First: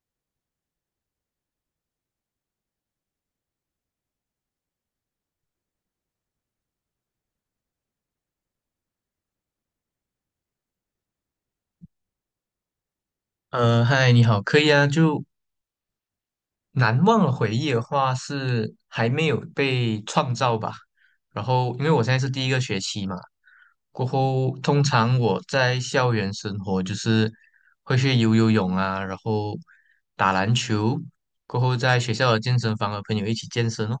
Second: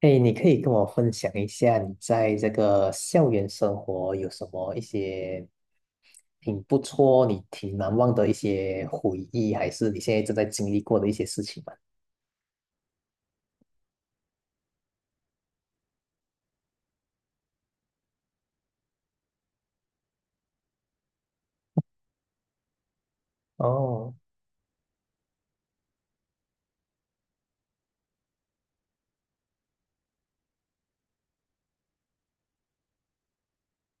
哎，你可以跟我分享一下你在这个校园生活有什么一些挺不错、你挺难忘的一些回忆，还是你现在正在经历过的一些事情吗？嗨，你好，可以啊。就难忘的回忆的话，是还没有被创造吧。然后，因为我现在是第一个学期嘛，过哦后通常我在校园生活就是会去游游泳啊，然后打篮球，过后在学校的健身房和朋友一起健身哦。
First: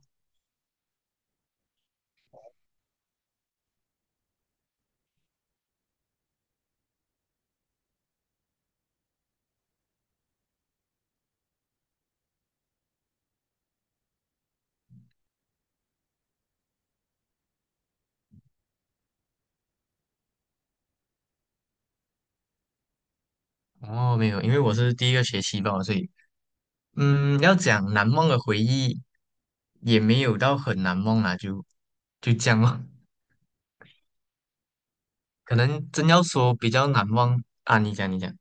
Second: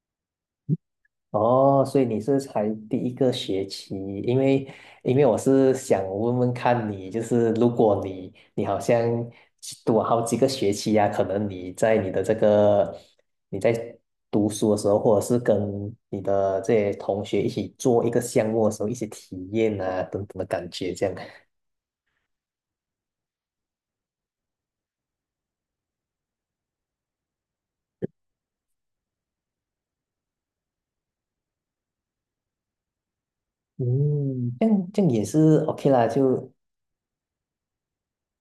哦，所以你是才第一个学期，因为因为我是想问问看你，就是如果你好像读好几个学期呀、可能你在读书的时候，或者是跟你的这些同学一起做一个项目的时候，一些体验啊等等的感觉，这样，哦，没有，因为我是第一个学期吧，所以要讲难忘的回忆，也没有到很难忘啊，就这样咯。嗯，这样也可是 OK 能啦，真要就说比较难忘啊，你讲你讲，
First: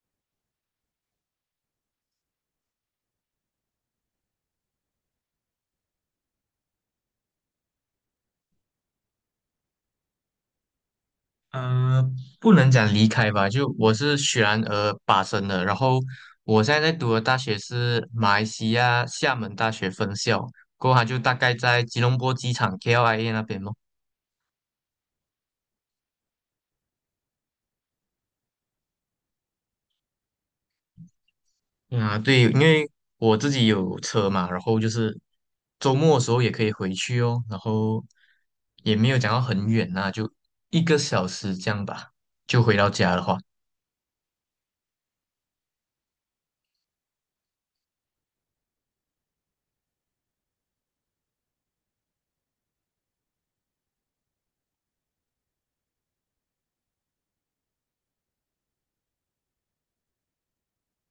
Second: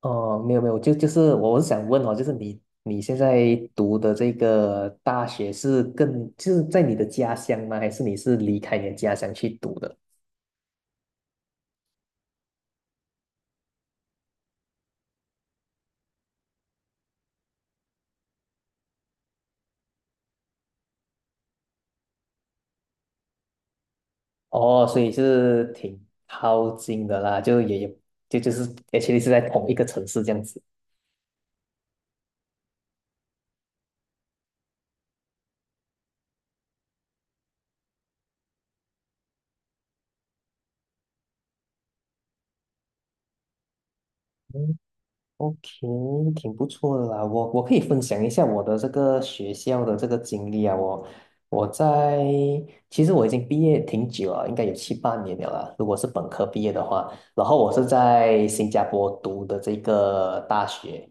哦，没有没有，就是我是想问哦，就是你现在读的这个大学是就是在你的家乡吗？还是你是离开你的家乡去读的？呃，不能讲离开吧，就我是雪兰莪巴生的，然后我现在在读的大学是马来西亚厦门大学分校，过后它就大概在吉隆坡机场 KLIA 那边咯。哦，所以是挺靠近的啦，就也就是而且 是在同一个城市这样子。啊，对，因为我自己有车嘛，然后就是周末的时候也可以回去哦，然后也没有讲到很远呐、就一个小时这样吧，就回到家的话。OK,挺不错的啦。我可以分享一下我的这个学校的这个经历啊。我我在其实我已经毕业挺久了，应该有七八年了啦。如果是本科毕业的话，然后我是在新加坡读的这个大学，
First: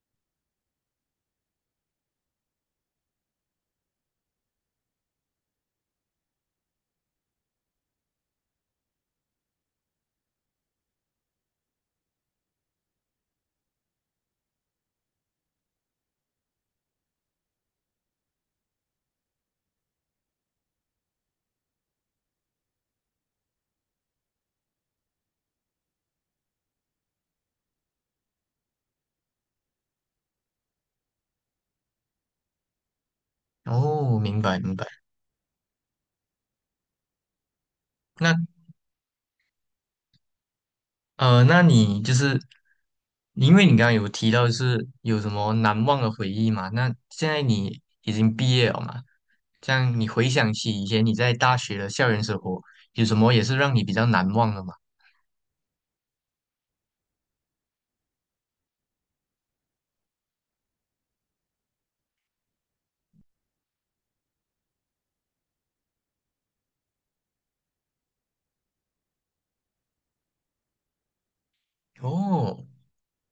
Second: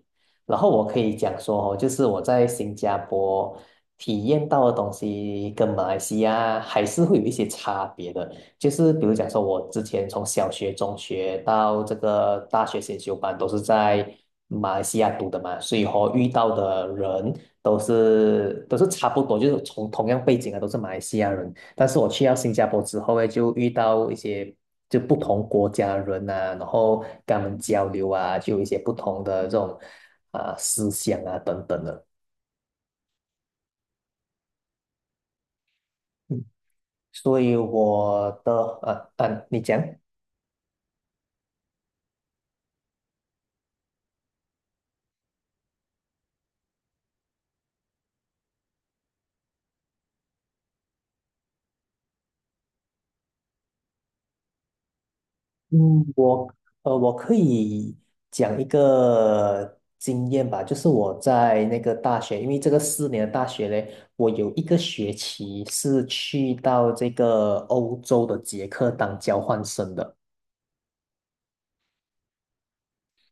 然后我可以讲说哦，就是我在新加坡体验到的东西跟马来西亚还是会有一些差别的。就是比如讲说，我之前从小学、中学到这个大学先修班，都是在马来西亚读的嘛，所以和遇到的人都是差不多，就是从同样背景的都是马来西亚人。但是我去到新加坡之后呢，就遇到一些就不同国家的人啊，然后跟他们交流啊，就有一些不同的这种啊、思想啊等等的。哦，明白明白。嗯，所以我那。的啊，你讲。那你就是因为你刚刚有提到就是有什么难忘的回忆嘛？那现在你已经毕业了嘛？这样你回想起以前你在大学的校园生活，有什么也是让你比较难忘的吗？我可以讲一个经验吧，就是我在那个大学，因为这个4年的大学嘞，我有一个学期是去到这个欧洲的捷克当交换生的。哦，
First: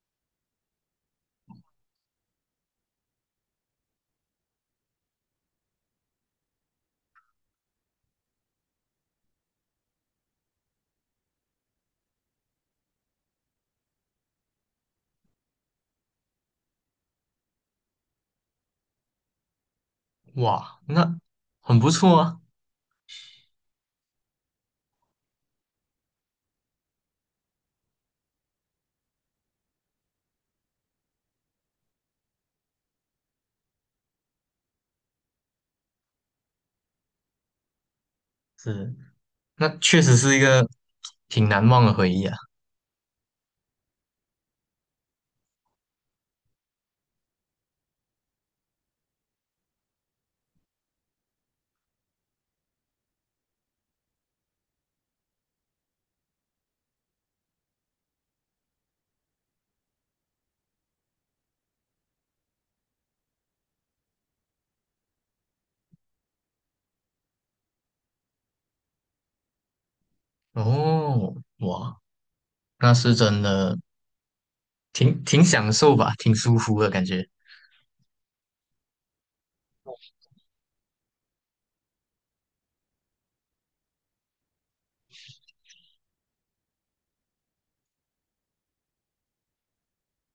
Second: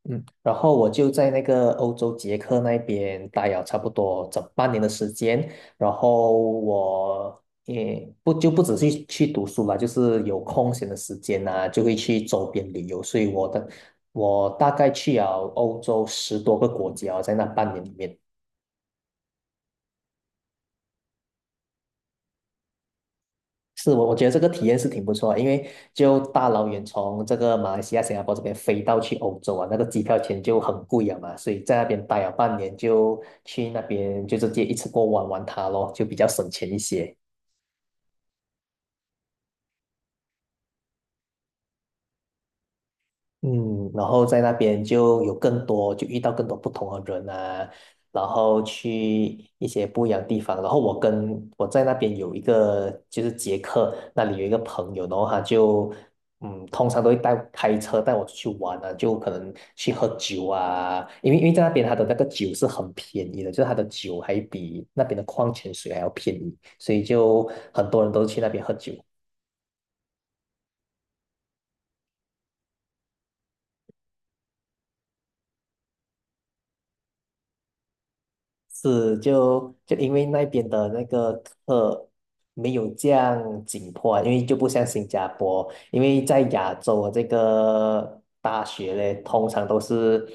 嗯，然后我就在那个欧洲捷克那边待了差不多整半年的时间，然后我也不只是去读书了，就是有空闲的时间啊，就会去周边旅游，所以我大概去了欧洲10多个国家，在那半年里面。哇，那很不错啊，是我觉得这个体验是挺不错的，因为就大老远从这个马来西亚、新加坡这边飞到去欧洲啊，那个机票钱就很贵了嘛，所以在那边待了半年，就去那边就直接一次过玩玩它咯，就比较省钱一些。是，那确实是一个挺难忘的回忆啊。嗯，然后在那边就有更多，就遇到更多不同的人啊，然后去一些不一样的地方。然后我在那边有一个就是捷克那里有一个朋友，然后他就通常都会开车带我出去玩啊，就可能去喝酒啊，因为在那边他的那个酒是很便宜的，就是他的酒还比那边的矿泉水还要便宜，所以就很多人都去那边喝酒。哦，哇，那是真的挺享受吧，挺舒服的感觉。是就因为那边的那个课没有这样紧迫啊，因为就不像新加坡，因为在亚洲的这个大学嘞，通常都是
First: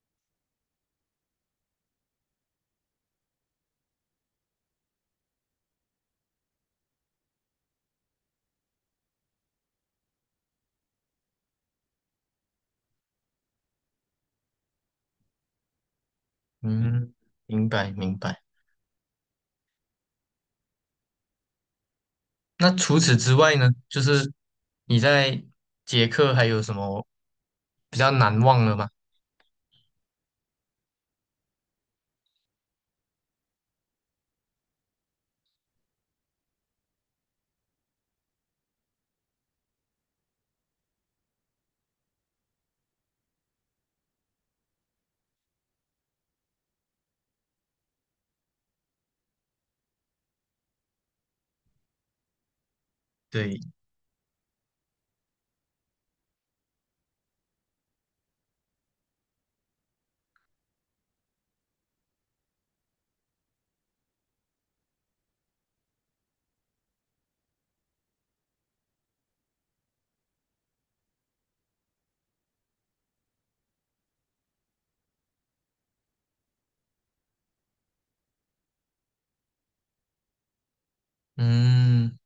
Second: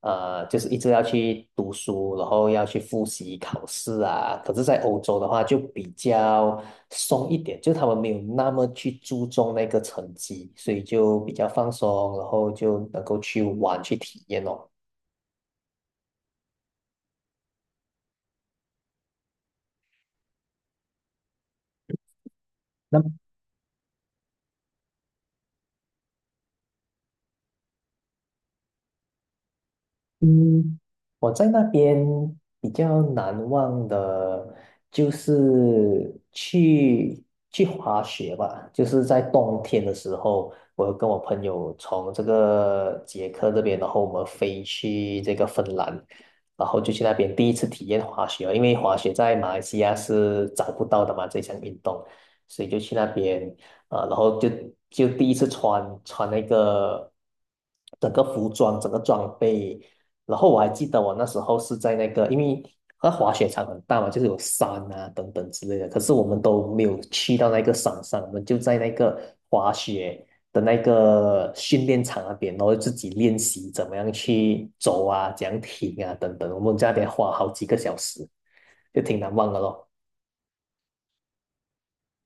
就是一直要去读书，然后要去复习考试啊。可是，在欧洲的话就比较松一点，就他们没有那么去注重那个成绩，所以就比较放松，然后就能够去玩去体验哦。嗯，明白明白。那除那此之外呢，就是你在捷克还有什么比较难忘的吗？嗯，我在那边比较难忘的，就是去滑雪吧，就是在冬天的时候，我跟我朋友从这个捷克这边，然后我们飞去这个芬兰，然后就去那边第一次体验滑雪，因为滑雪在马来西亚是找不到的嘛，这项运动，所以就去那边。对，啊，然后就第一次穿那个整个服装、整个装备，然后我还记得我那时候是在那个，因为那滑雪场很大嘛，就是有山啊等等之类的，可是我们都没有去到那个山上，我们就在那个滑雪的那个训练场那边，然后自己练习怎么样去走啊，怎样停啊等等，我们在那边花好几个小时，就挺难忘的咯。嗯，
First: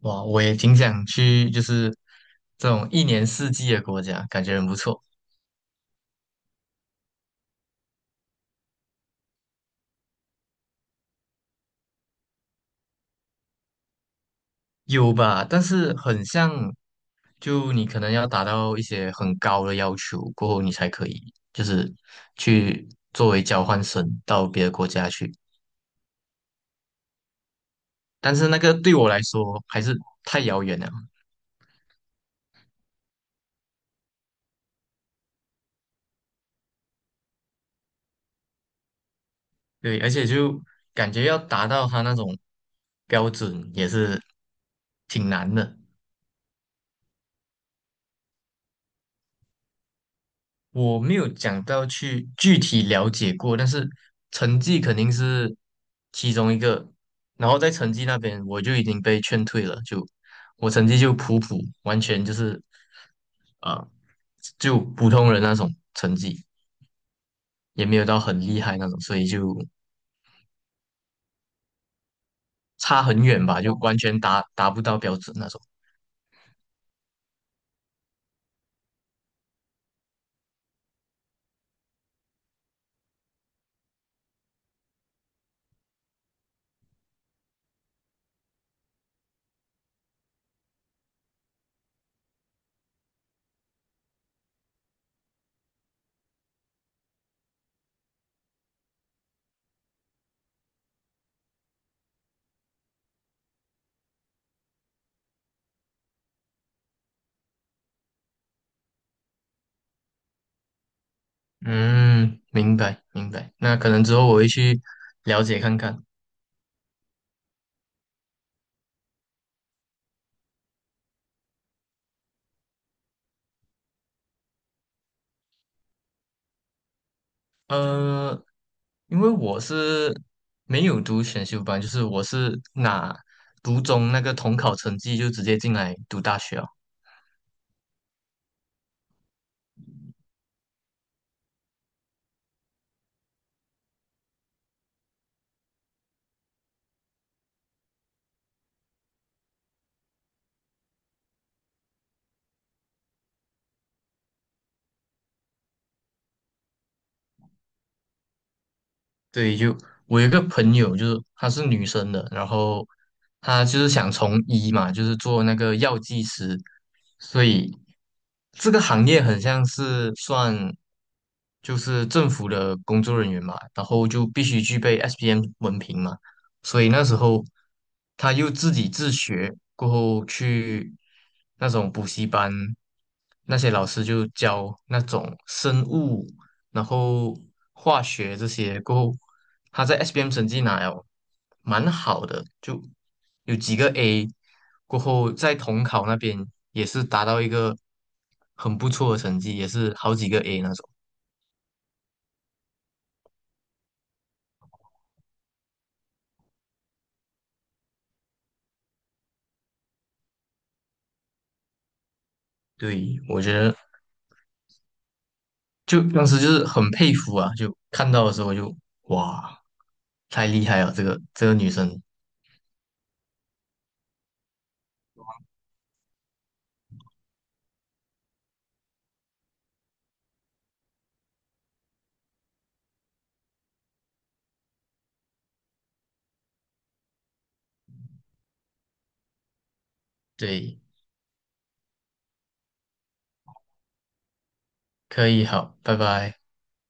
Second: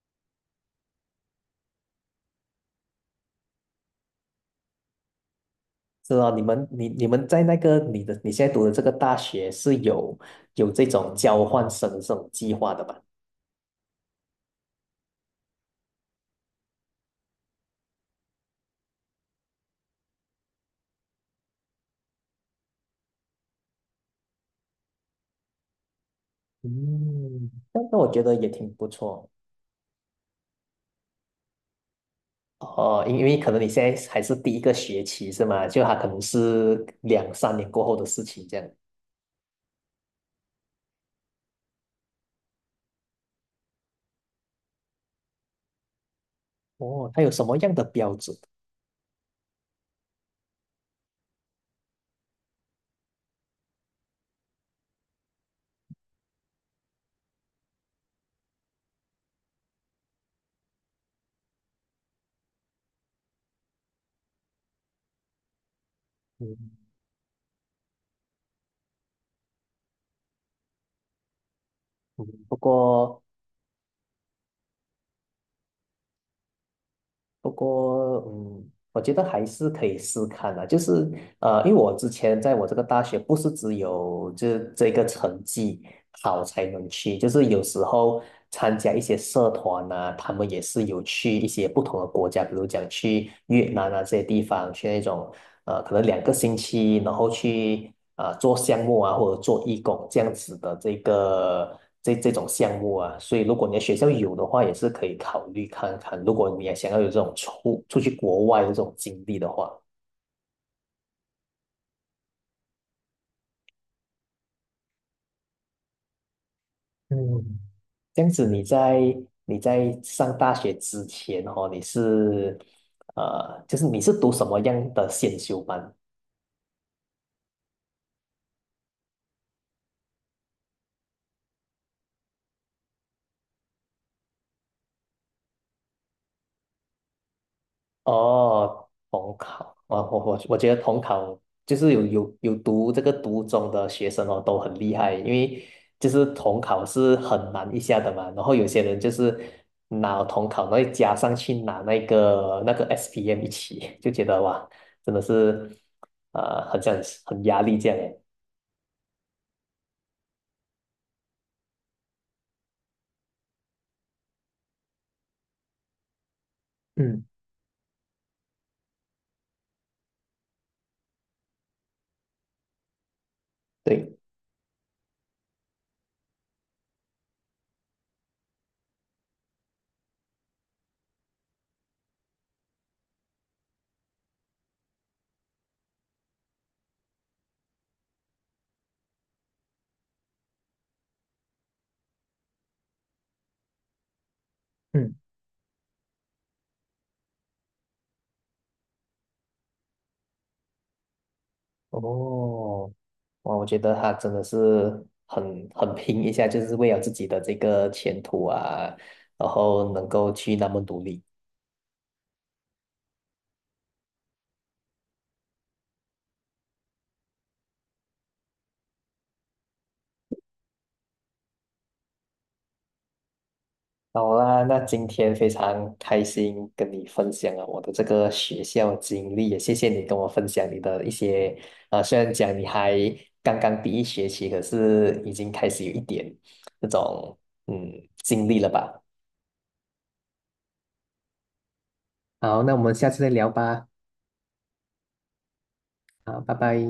哇，我也挺想去，就是这种一年四季的国家，感觉很不错。是啊，你们在那个你现在读的这个大学是有这种交换生的这种计划的吧？有吧，但是很像，就你可能要达到一些很高的要求过后，你才可以，就是去作为交换生到别的国家去。嗯，那我觉得但也是那挺个不对我来错。说还是太遥远了。哦，因为可能你现在还是第一个学期是吗？就他可能是两三年过后的事情这样。对，而且就感觉要达到他那种标准也是挺难的。哦，他有什么样的标准？我没有讲到去具体了解过，但是成绩肯定是其中一个。然后在成绩那边，我就已经被劝退了，就我成绩就普普，完全就是呃，就普通人那种成绩，嗯也没有到很厉害那种，所以就嗯，不差过很远吧，就完全达不到标准那种。不过我觉得还是可以试看的，就是因为我之前在我这个大学不是只有这个成绩好才能去，就是有时候参加一些社团呐、他们也是有去一些不同的国家，比如讲去越南啊这些地方，去那种可能2个星期，然后去啊做项目啊或者做义工这样子的这种项目啊，所以如果你的学校有的话，也是可以考虑看看，如果你也想要有这种去国外的这种经历的话。嗯，明白明白。那可能之后我会去了解看看。嗯，这样子你在上大学之前哦，你是读什么样的选修班？呃，因为我是没有读选修班，就是我是拿读中那个统考成绩就直接进来读大学啊。哦，统考，我觉得统考就是有读这个读中的学生哦，都很厉害，因为就是统考是很难一下的嘛，然后有些人就是拿统考，然后再加上去拿那个 SPM 一起，就觉得哇，真的是很像很压力这样诶。对，就我有一个朋友，就是她是女生的，然后她就是想从医嘛，就是做那个药剂师，嗯，所以这个行业很像是算就是政府的工作人员嘛，然后对。就必须具备 SPM 文凭嘛，所以那时候她又自己自学，过后去那种补习班，那些老师就教那种生物。然后化学这些过后，他在 SPM 成绩拿了蛮好的，就有几个 A，过嗯。后在统考那边也是达到一个很不错的成绩，也是好几个 A 那种。哦，哇，我觉得他真的是很拼一下，就是为了自己的这个前途啊，然后能够去那么努力。对，我觉得就当时就是很佩服啊，就看到的时候就哇，太厉害了，这个女生，好啦，那今天非常开心跟你分享了我的这个学校经历，也谢谢你跟我分享你的一些，啊。虽然讲你还刚刚第一学期，可是已经开始有一点那种嗯经历了吧。对，好，那我们下次再聊吧。可以，好，拜拜。好，拜拜。